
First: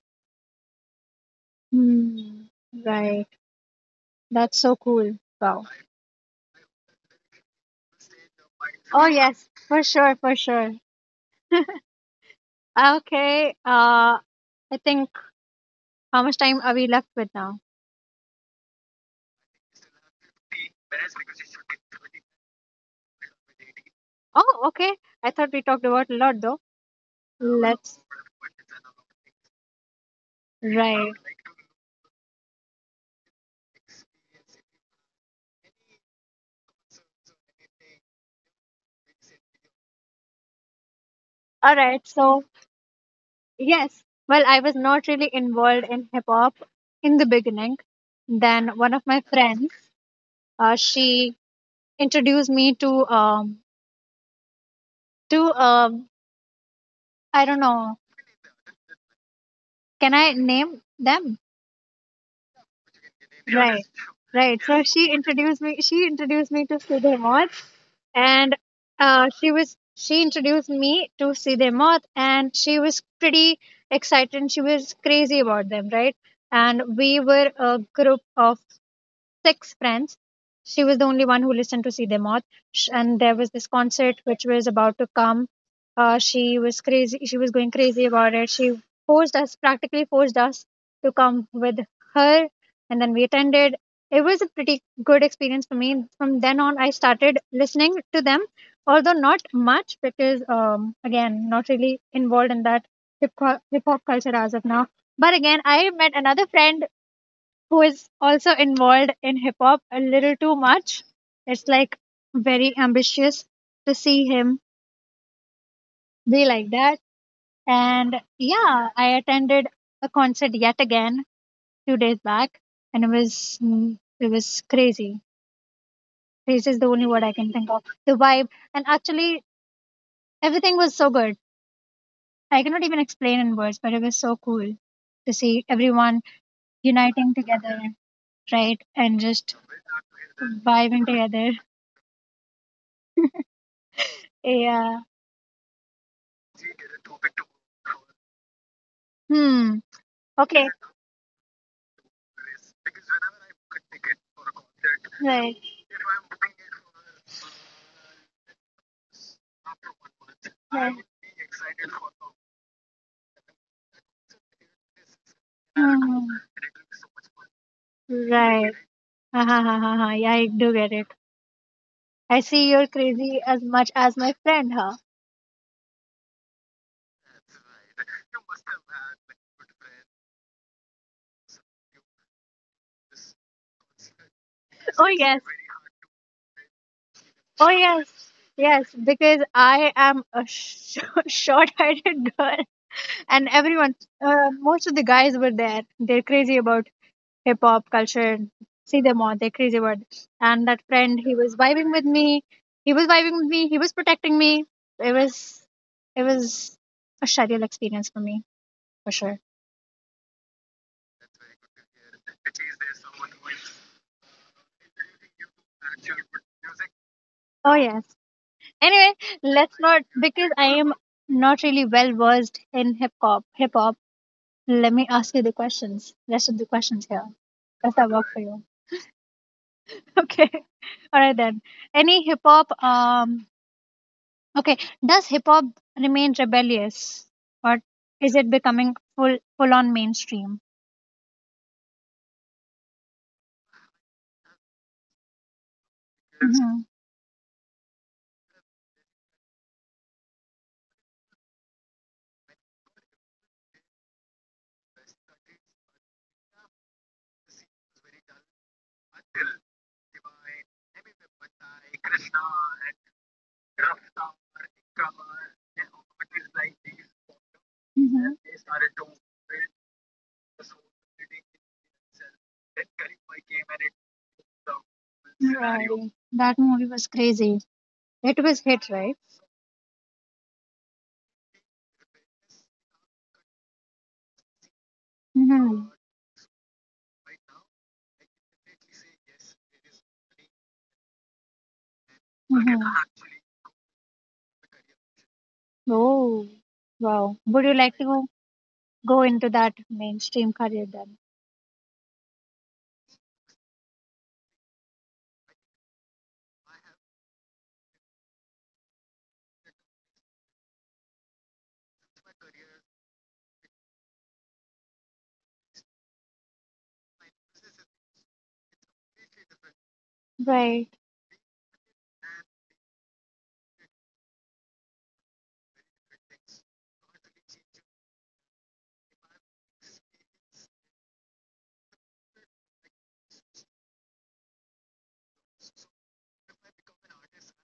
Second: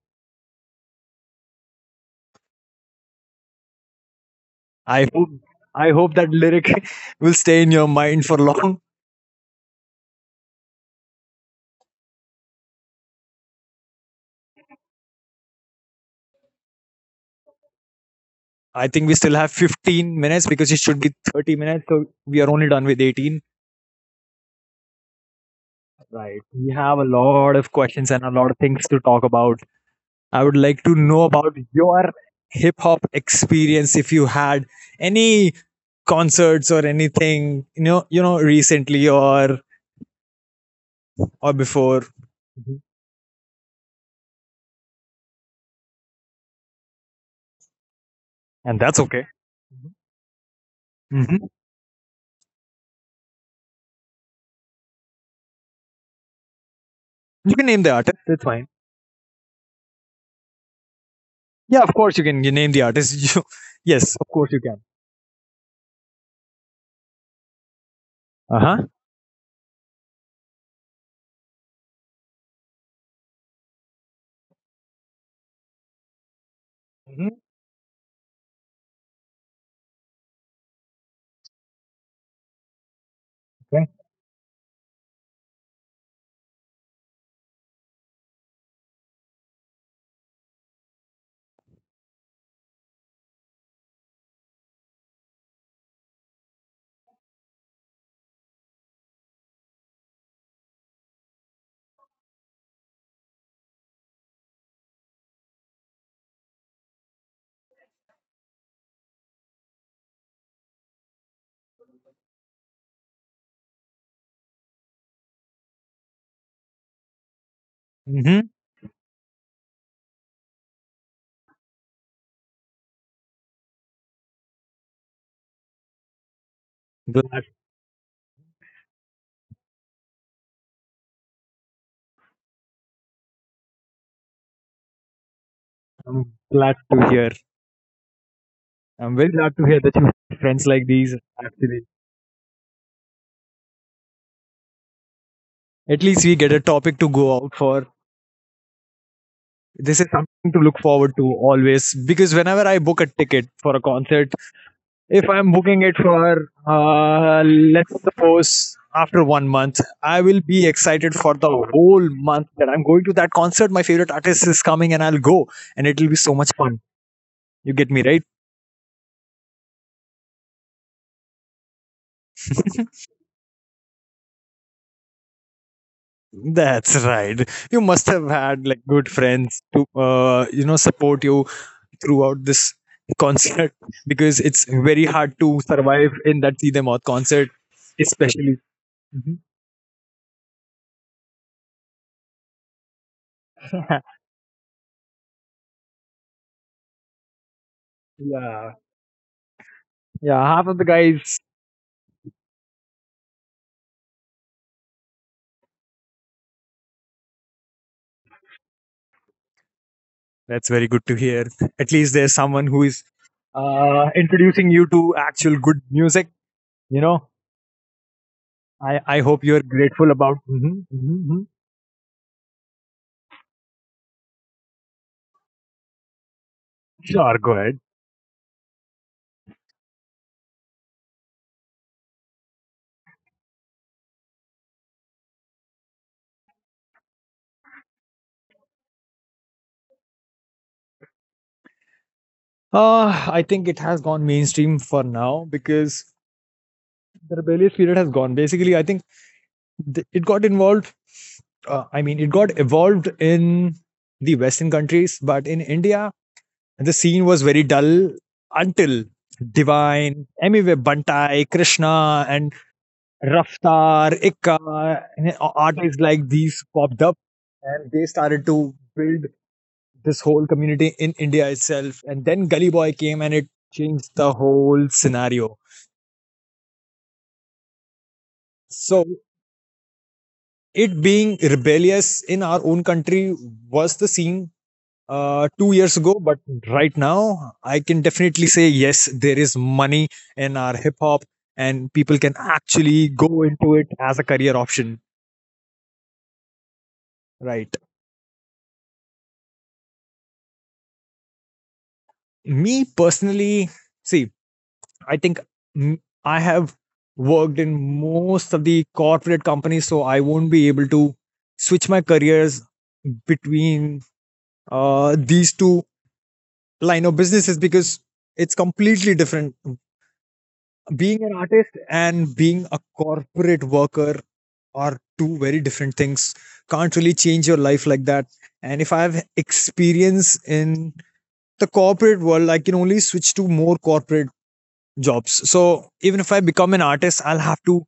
Speaker 2: Hmm. Right. That's so
Speaker 1: I
Speaker 2: cool.
Speaker 1: hope
Speaker 2: Wow.
Speaker 1: I hope that lyric will stay in your mind for long.
Speaker 2: Oh yes, for sure, for sure. Okay. I think how much time are we left with now?
Speaker 1: I think we still have 15 minutes because it should be 30 minutes. So we are only done with 18.
Speaker 2: Oh, okay. I thought we talked about a lot
Speaker 1: Right.
Speaker 2: though.
Speaker 1: We have a lot of
Speaker 2: Let's.
Speaker 1: questions and a lot of things to talk about. I would like to
Speaker 2: Right.
Speaker 1: know about your hip hop experience if you had any concerts or anything, recently or
Speaker 2: All
Speaker 1: before.
Speaker 2: right. So
Speaker 1: Mm-hmm.
Speaker 2: yes. Well, I was not really involved in hip hop in the beginning. Then
Speaker 1: And
Speaker 2: one
Speaker 1: that's
Speaker 2: of my
Speaker 1: okay.
Speaker 2: friends, she
Speaker 1: hmm
Speaker 2: introduced me to I
Speaker 1: You
Speaker 2: don't
Speaker 1: can name the
Speaker 2: know.
Speaker 1: artist. That's fine.
Speaker 2: Can I name them?
Speaker 1: Yeah, of course you can. You name the artist. You,
Speaker 2: Right,
Speaker 1: yes, of
Speaker 2: right.
Speaker 1: course
Speaker 2: So
Speaker 1: you can.
Speaker 2: she introduced me. She introduced me to Sidhe Moth, and
Speaker 1: Uh huh.
Speaker 2: she introduced me to Sidhe Moth, and she was pretty excited. And she was crazy about them, right? And we were
Speaker 1: hmm
Speaker 2: a group of six friends. She was the only one who listened to See Them Off. And there was this
Speaker 1: Okay.
Speaker 2: concert which was about to come. She was crazy. She was going crazy about it. She forced us, practically forced us to come with her. And then we attended. It was a pretty good experience for me. From then on, I started listening to them, although not much because, again, not really involved in that hip hop culture as of now. But again, I met another friend who is also involved in hip hop a little too much. It's like very ambitious to see him be like that. And
Speaker 1: hmm
Speaker 2: yeah, I attended a concert yet again two days back, and it was crazy. Crazy is the only word I can think
Speaker 1: Glad,
Speaker 2: of. The vibe, and actually everything was so good. I cannot even explain in words, but it was so cool to see everyone
Speaker 1: I'm glad
Speaker 2: uniting
Speaker 1: to hear.
Speaker 2: together, right, and
Speaker 1: I'm
Speaker 2: just
Speaker 1: very glad to hear that you have friends
Speaker 2: vibing
Speaker 1: like these.
Speaker 2: together.
Speaker 1: Actually,
Speaker 2: Yeah.
Speaker 1: at least we get a topic to go out for.
Speaker 2: Hmm.
Speaker 1: This is
Speaker 2: Okay.
Speaker 1: something to look forward to always, because
Speaker 2: Race,
Speaker 1: whenever I book a ticket for a concert, if
Speaker 2: right,
Speaker 1: I'm booking it for let's suppose after one month, I will be
Speaker 2: right.
Speaker 1: excited for the whole month that I'm going to that concert. My favorite artist is coming, and I'll go,
Speaker 2: Would have a
Speaker 1: and it'll be so much fun. You get me, right?
Speaker 2: right. Ha, ha, ha, ha, ha. Yeah, I do get it. I see you're crazy as much as my friend, huh?
Speaker 1: That's right. You must have had like good friends to, support you throughout this concert, because it's
Speaker 2: Oh,
Speaker 1: very
Speaker 2: yes.
Speaker 1: hard to survive in that see them out
Speaker 2: To oh,
Speaker 1: concert,
Speaker 2: stop, yes.
Speaker 1: especially.
Speaker 2: Yes, because
Speaker 1: Mhm.
Speaker 2: I am a sh- short-sighted girl, and everyone, most of the guys were there. They're crazy about hip hop culture.
Speaker 1: Yeah,
Speaker 2: See them all, they're crazy word.
Speaker 1: yeah.
Speaker 2: And that
Speaker 1: Half of the
Speaker 2: friend, he was
Speaker 1: guys.
Speaker 2: vibing with me. He was vibing with me. He was protecting me. It was, it was a schedule experience for me for sure.
Speaker 1: That's very good to hear. At least there's someone who is introducing you to actual good music. You know,
Speaker 2: Oh yes.
Speaker 1: I
Speaker 2: Anyway,
Speaker 1: I hope you're
Speaker 2: let's not
Speaker 1: grateful about.
Speaker 2: because I am
Speaker 1: Mhm, mhm, mhm.
Speaker 2: not really well versed in hip hop. Hip hop. Let me ask you the questions. Rest of the questions here.
Speaker 1: Sure, go ahead.
Speaker 2: Does that work for you? Okay. All right then. Any hip hop Okay, does hip hop remain rebellious, or is it becoming full on mainstream?
Speaker 1: I think it has gone mainstream for now because
Speaker 2: hmm
Speaker 1: the rebellious period has gone. Basically, I think it got involved. I mean, it got evolved in the Western countries, but in India, and the scene was very dull until Divine, Emiwe Bantai, Krishna, and Raftar, Ikka, and artists like these popped up, and they
Speaker 2: hmm
Speaker 1: started to build this whole community in India itself. And then Gully Boy came and it changed the whole scenario.
Speaker 2: Right. That movie was crazy. It was hit,
Speaker 1: So
Speaker 2: right?
Speaker 1: it being rebellious in our own country was the scene 2 years
Speaker 2: Mm-hmm.
Speaker 1: ago, but right now I can definitely say yes, there is money in our hip hop, and people can
Speaker 2: Mm-hmm.
Speaker 1: actually go into it as a career option.
Speaker 2: Oh, wow. Would
Speaker 1: Right.
Speaker 2: you like to go into that mainstream career then?
Speaker 1: Me personally, see, I think, mm, I have worked in most of the corporate companies, so I won't be able to switch my careers between these two line of businesses, because it's completely different.
Speaker 2: Right,
Speaker 1: Being an artist and being a corporate worker are two very different things. Can't really change your life like that. And if I have experience in the corporate world, I can only switch to more corporate jobs. So even if I become an artist, I'll have to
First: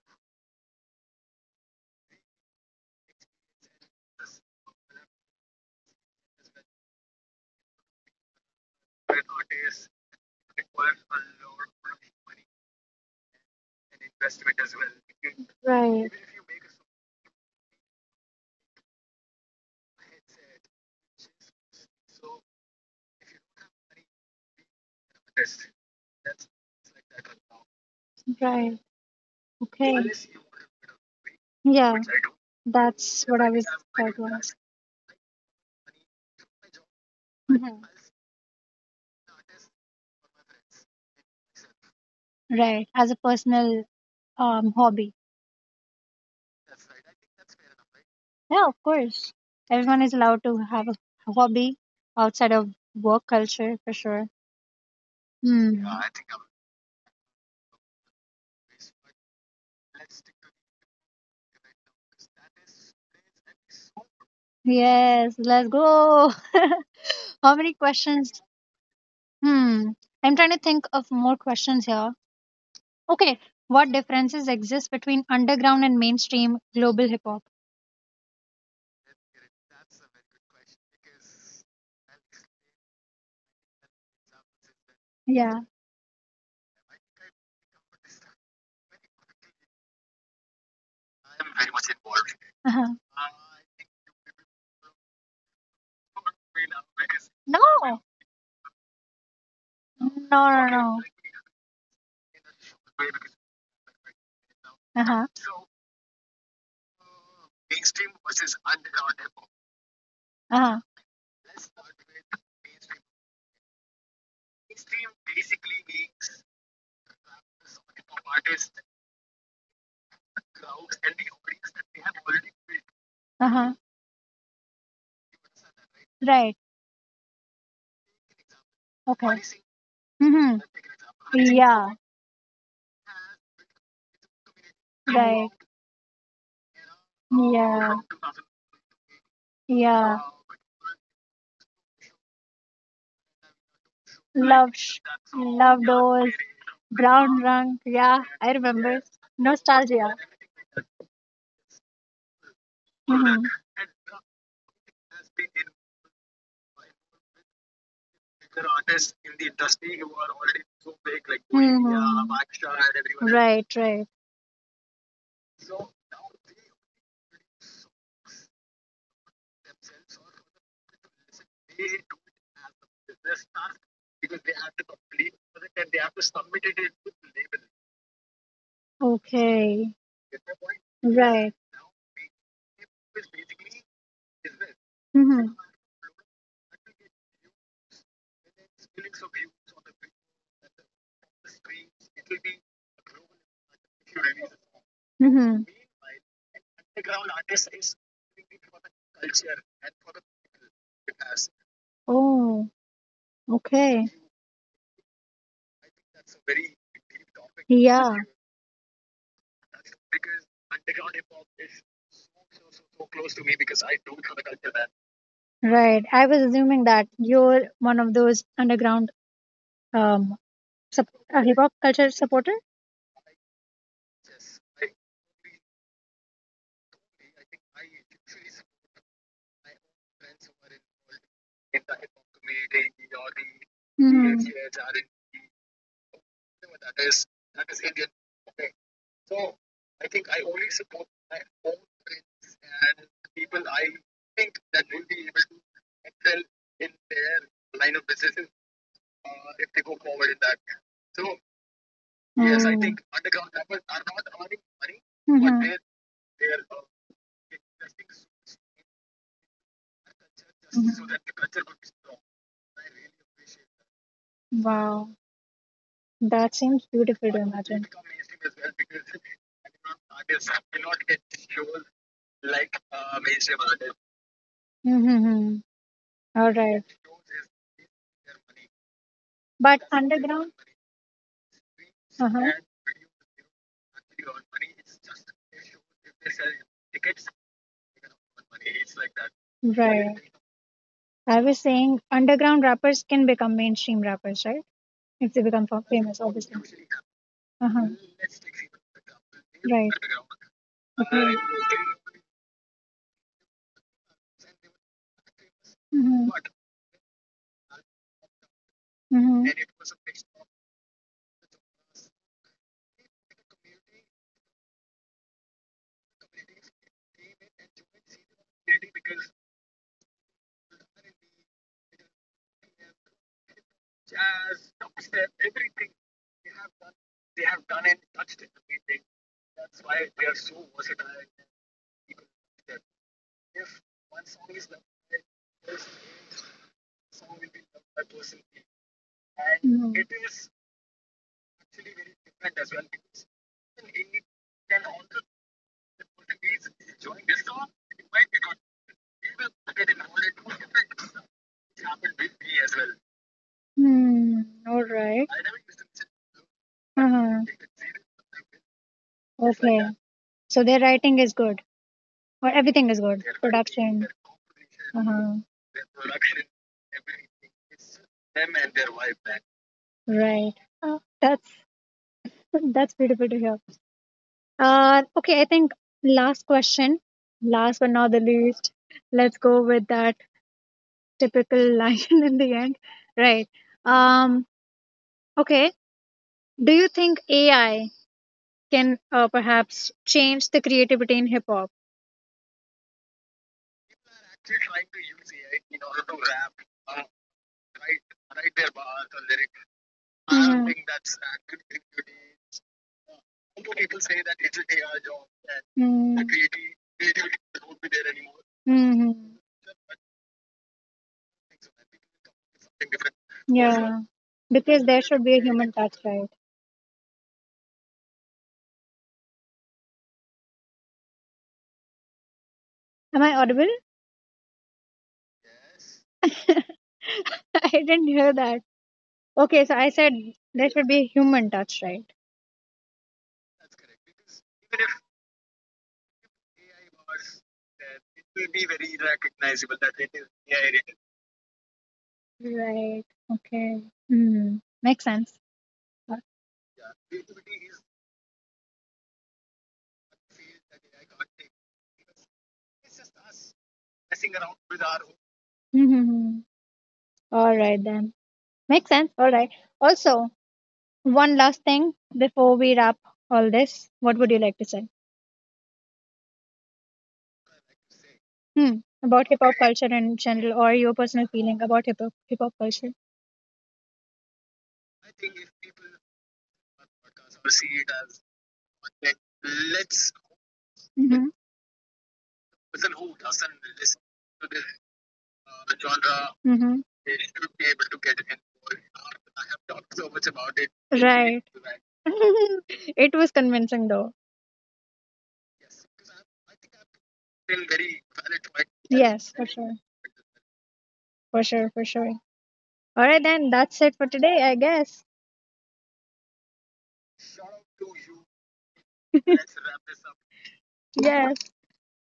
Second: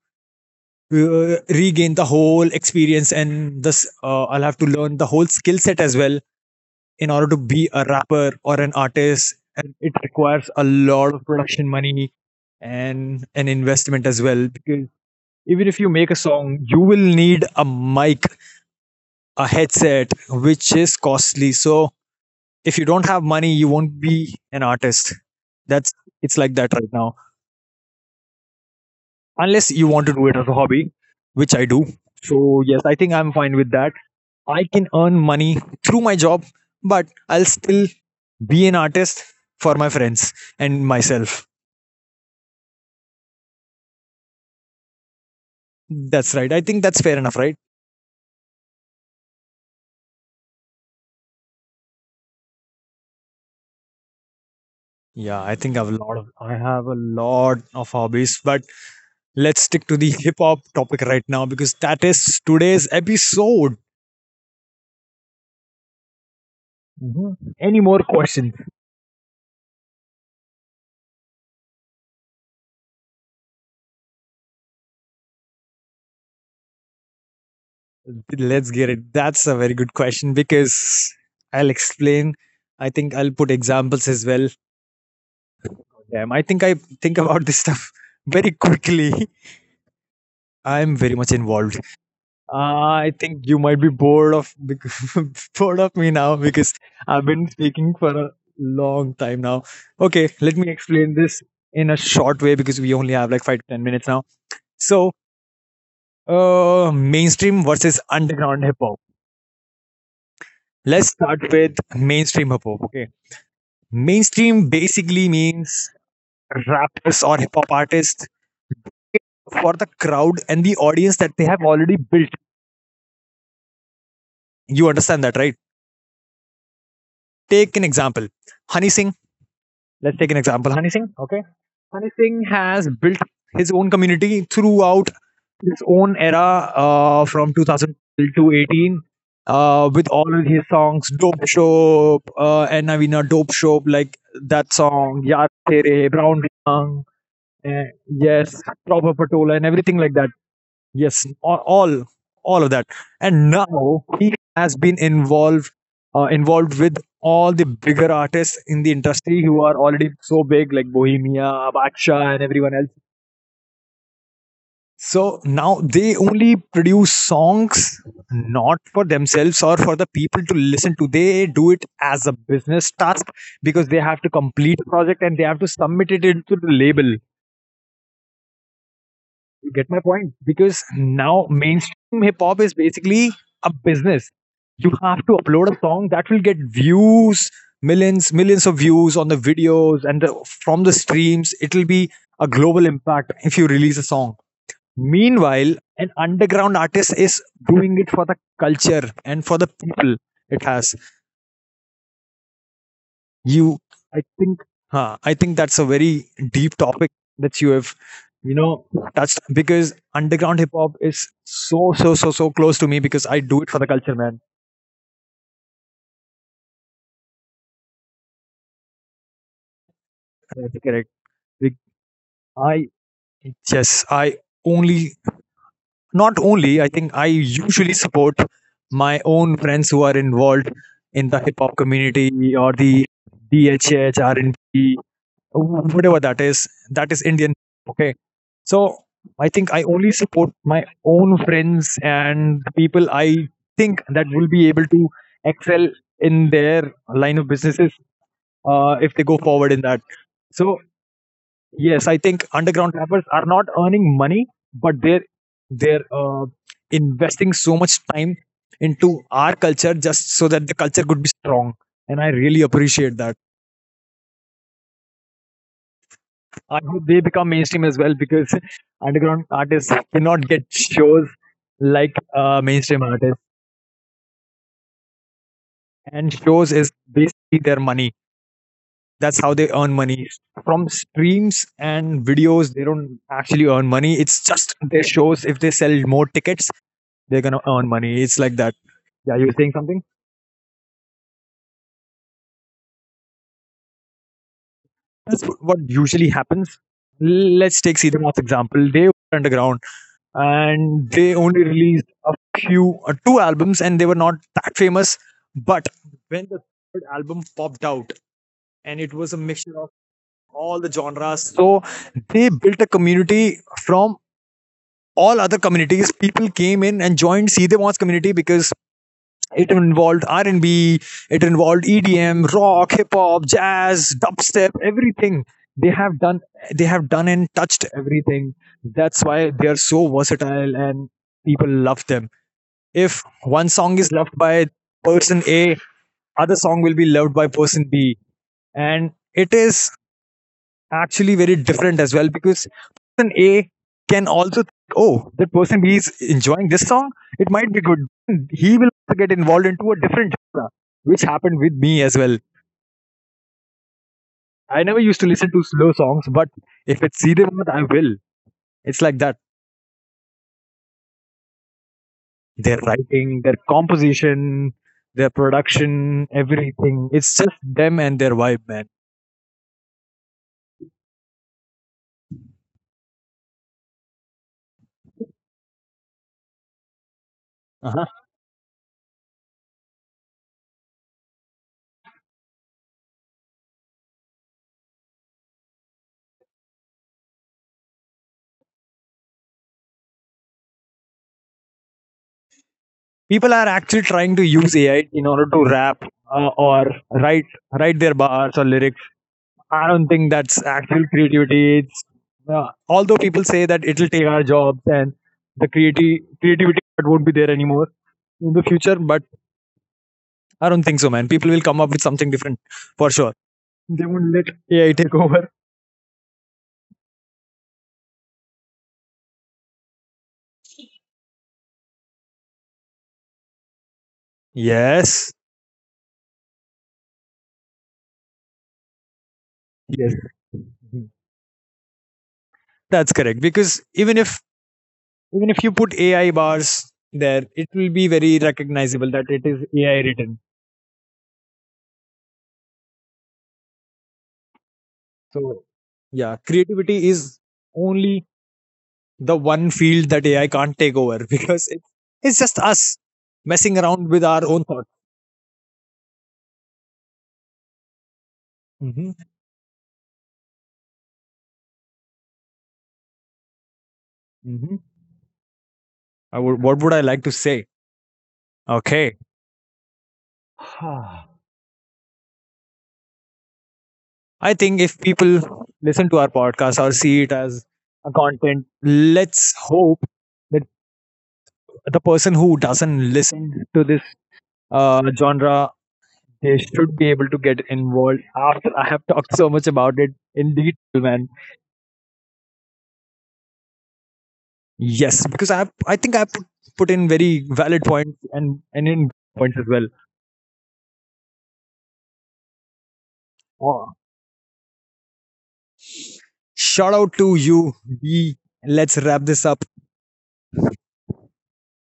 Speaker 1: regain the whole experience, and this I'll have to learn the whole skill set as well in order to be a rapper or an artist. And it requires a lot of production money and an investment as well, because even if you
Speaker 2: right,
Speaker 1: make a song, you will need a mic, a headset, which is costly. So if you don't have money, you won't be an artist. That's... it's like that right now,
Speaker 2: right.
Speaker 1: unless you
Speaker 2: Okay.
Speaker 1: want to do it as a hobby, which I do.
Speaker 2: Yeah,
Speaker 1: So yes, I think
Speaker 2: that's
Speaker 1: I'm
Speaker 2: what I
Speaker 1: fine
Speaker 2: was
Speaker 1: with that.
Speaker 2: about to ask.
Speaker 1: I can earn money through my job, but I'll
Speaker 2: Mhm.
Speaker 1: still be an artist for my friends and myself.
Speaker 2: Right, as a personal hobby.
Speaker 1: That's right. I think that's fair enough, right?
Speaker 2: Yeah, of course. Everyone is allowed to have a hobby outside of work culture for sure.
Speaker 1: Yeah, I
Speaker 2: Hmm.
Speaker 1: think I
Speaker 2: Yeah,
Speaker 1: have a
Speaker 2: I
Speaker 1: lot of
Speaker 2: think I'm-
Speaker 1: I have a lot of hobbies, but let's stick to the hip hop topic right now because that is today's episode.
Speaker 2: Yes, let's go.
Speaker 1: Mm-hmm.
Speaker 2: How many
Speaker 1: Any more
Speaker 2: questions?
Speaker 1: questions?
Speaker 2: Hmm. I'm trying to think of more questions here. Okay, what differences exist between underground and mainstream global hip hop?
Speaker 1: Let's get it. That's a very good question, because I'll explain. I think I'll put examples as well.
Speaker 2: Yeah.
Speaker 1: Damn, I think about this stuff very quickly. I'm very much involved. Uh,
Speaker 2: Uh-huh.
Speaker 1: I think you might be bored of bored of me now because I've been speaking
Speaker 2: No.
Speaker 1: for a long time now.
Speaker 2: No,
Speaker 1: Okay, let
Speaker 2: no,
Speaker 1: me
Speaker 2: no.
Speaker 1: explain this in a short way because we only have like 5 to 10 minutes now. So,
Speaker 2: Uh-huh.
Speaker 1: mainstream versus underground hip hop.
Speaker 2: Uh-huh.
Speaker 1: Let's start with mainstream hip hop. Okay, mainstream basically means rappers or hip hop artists for the crowd and the audience that they have already built.
Speaker 2: Uh-huh.
Speaker 1: You understand that, right?
Speaker 2: Right.
Speaker 1: Take an example, Honey Singh.
Speaker 2: Okay.
Speaker 1: Let's take an
Speaker 2: Mm-hmm.
Speaker 1: example, Honey Singh. Okay,
Speaker 2: Yeah.
Speaker 1: Honey Singh has built his own community throughout
Speaker 2: Right.
Speaker 1: his own era from
Speaker 2: Yeah.
Speaker 1: 2000 to 18 with
Speaker 2: Yeah,
Speaker 1: all of his songs, Dope Shop, and Navina Dope Shop, like
Speaker 2: love
Speaker 1: that
Speaker 2: sh-
Speaker 1: song, Yaar
Speaker 2: loved
Speaker 1: Tere,
Speaker 2: those
Speaker 1: Brown Rang,
Speaker 2: brown run. Yeah, I
Speaker 1: yes,
Speaker 2: remember.
Speaker 1: Proper Patola, and everything like
Speaker 2: Nostalgia.
Speaker 1: that. Yes, all of that.
Speaker 2: Mm-hmm.
Speaker 1: And now he has been involved with all the bigger artists in the industry who are already so big, like Bohemia, Baksha, and
Speaker 2: Mhm.
Speaker 1: everyone else.
Speaker 2: Right, right.
Speaker 1: So now they only produce songs not for themselves or for the people to listen to. They do it as a business task because they have to complete a project and they have to submit it into the label. You get
Speaker 2: Okay,
Speaker 1: my point? Because now
Speaker 2: right.
Speaker 1: mainstream hip hop is basically a business. You have to
Speaker 2: Mm-hmm.
Speaker 1: upload a song that will get views, millions, millions of views on the videos and the... from the streams. It will be a global impact if you release a song.
Speaker 2: Mm-hmm.
Speaker 1: Meanwhile, an underground artist is doing it for the culture and for the people. It has
Speaker 2: Oh,
Speaker 1: you.
Speaker 2: okay.
Speaker 1: I think. Huh, I think that's a very deep topic that you have,
Speaker 2: Yeah,
Speaker 1: you know, touched, because underground hip hop is so so so so close to me because I do it for the culture, man.
Speaker 2: right. I was assuming that you're one of those underground um
Speaker 1: That's correct.
Speaker 2: hip
Speaker 1: Like,
Speaker 2: hop culture supporter.
Speaker 1: I yes, I only not only I think I usually support my own friends who are involved in the hip hop community or the DHH,
Speaker 2: Mhm.
Speaker 1: R&B, whatever that is, that is Indian, okay? So I think I only support my own friends and people I think that will be able to excel in their line of businesses, if they go forward in that. So... yes, I
Speaker 2: Oh.
Speaker 1: think underground
Speaker 2: Rappers,
Speaker 1: rappers are not earning money, but they're
Speaker 2: what. Mhm.
Speaker 1: they're investing so much time into our culture just so that the culture
Speaker 2: Mhm.
Speaker 1: could be strong. And I really appreciate that.
Speaker 2: Be wow, that
Speaker 1: I
Speaker 2: seems
Speaker 1: hope they
Speaker 2: beautiful to
Speaker 1: become mainstream
Speaker 2: imagine.
Speaker 1: as well because underground artists cannot get shows like mainstream artists.
Speaker 2: Mm-hmm.
Speaker 1: And
Speaker 2: All
Speaker 1: shows
Speaker 2: right.
Speaker 1: is basically their money. That's how they
Speaker 2: But
Speaker 1: earn money
Speaker 2: underground?
Speaker 1: from streams and
Speaker 2: Uh-huh.
Speaker 1: videos. They don't actually earn money. It's just their shows. If they sell more tickets, they're gonna earn money. It's like that. Yeah, you were saying something?
Speaker 2: Right. I was saying underground rappers can become mainstream rappers, right? If
Speaker 1: That's
Speaker 2: they become
Speaker 1: what
Speaker 2: famous,
Speaker 1: usually
Speaker 2: obviously.
Speaker 1: happens. Let's
Speaker 2: Uh-huh.
Speaker 1: take Cedar Moss example. They were underground
Speaker 2: Right.
Speaker 1: and
Speaker 2: Okay.
Speaker 1: they only released a few, two albums, and they were not that famous. But
Speaker 2: Mm-hmm.
Speaker 1: when the third album popped out, and it was a
Speaker 2: Mm-hmm.
Speaker 1: mixture of all the genres, so they built a community from all other communities. People came in and joined Cedar Moss community because it involved R&B, it involved EDM, rock, hip hop, jazz, dubstep, everything. They have done they have done and touched everything. That's why they are so versatile and people love them. If one song is loved by person A, other song will be loved by person B, and it is actually very different as well because person A can also think, oh, that person B is enjoying this song. It might be good. He will get involved into a different genre, which happened with me as well.
Speaker 2: Mm-hmm. All
Speaker 1: I never used
Speaker 2: right.
Speaker 1: to listen to slow songs, but if it's
Speaker 2: Mhm.
Speaker 1: Sridhar, I will. It's like that.
Speaker 2: Okay. So their writing is good, or
Speaker 1: Their
Speaker 2: everything is good.
Speaker 1: writing, their
Speaker 2: Production.
Speaker 1: composition, their
Speaker 2: Uh-huh.
Speaker 1: production, everything. It's just them and their vibe, man.
Speaker 2: Right. Uh, that's that's beautiful to hear. Okay, I think last question, last but
Speaker 1: Uh-huh.
Speaker 2: not the least. Let's go with that typical line in the end. Right. Um, okay. Do you think AI can perhaps change the creativity in hip hop?
Speaker 1: People are actually trying to use AI in order to rap, or write write their bars or lyrics. I don't think
Speaker 2: I
Speaker 1: that's
Speaker 2: don't, mhm, think
Speaker 1: actual
Speaker 2: that's,
Speaker 1: creativity. It's... although people say that it'll take our jobs and the
Speaker 2: Mm. creativity.
Speaker 1: creativity, that won't be there anymore in the future, but
Speaker 2: Mhm.
Speaker 1: I don't think so, man. People will come up with something different for sure.
Speaker 2: Yeah,
Speaker 1: They won't let
Speaker 2: because
Speaker 1: AI
Speaker 2: there
Speaker 1: take
Speaker 2: should be a
Speaker 1: over.
Speaker 2: human touch, right? Am I audible?
Speaker 1: Yes,
Speaker 2: I didn't hear that. Okay, so I said
Speaker 1: yes,
Speaker 2: there should be a human touch, right?
Speaker 1: that's correct. Because even if you put AI bars there, it will be very recognizable that it is AI written.
Speaker 2: Right. Okay. Hmm. Makes sense.
Speaker 1: So yeah, creativity is only the one field that AI can't take over because it's just us messing around with our own thoughts.
Speaker 2: Mm-hmm. All right then. Makes sense.
Speaker 1: Mhm,
Speaker 2: All right. Also, one last thing before we wrap all this, what would you like to
Speaker 1: mhm.
Speaker 2: say?
Speaker 1: I would... what would I like to say?
Speaker 2: Hmm.
Speaker 1: Okay.
Speaker 2: About hip hop culture in general, or your personal feeling about hip hop culture.
Speaker 1: I think if people listen to our podcast or see it as a content, let's hope that
Speaker 2: Mm-hmm.
Speaker 1: the person who doesn't listen to this genre, they
Speaker 2: Mm-hmm.
Speaker 1: should be able to get involved after I have talked so much about it in detail, man.
Speaker 2: Right. It was convincing though.
Speaker 1: Yes, because I think I put in very valid points and in
Speaker 2: Yes, for
Speaker 1: points as
Speaker 2: sure.
Speaker 1: well.
Speaker 2: For sure, for sure. All right, then that's it
Speaker 1: Oh,
Speaker 2: for today, I guess.
Speaker 1: shout out to you, D. Let's wrap this up.
Speaker 2: Yes.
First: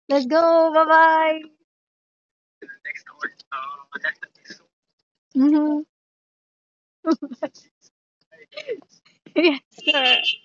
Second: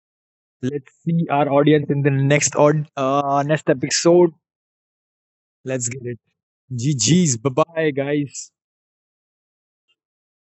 Speaker 2: Let's go. Bye
Speaker 1: Let's see
Speaker 2: bye.
Speaker 1: our audience in the next episode.
Speaker 2: hmm
Speaker 1: Let's get it. G. G's. Bye bye, guys.
Speaker 2: Yes.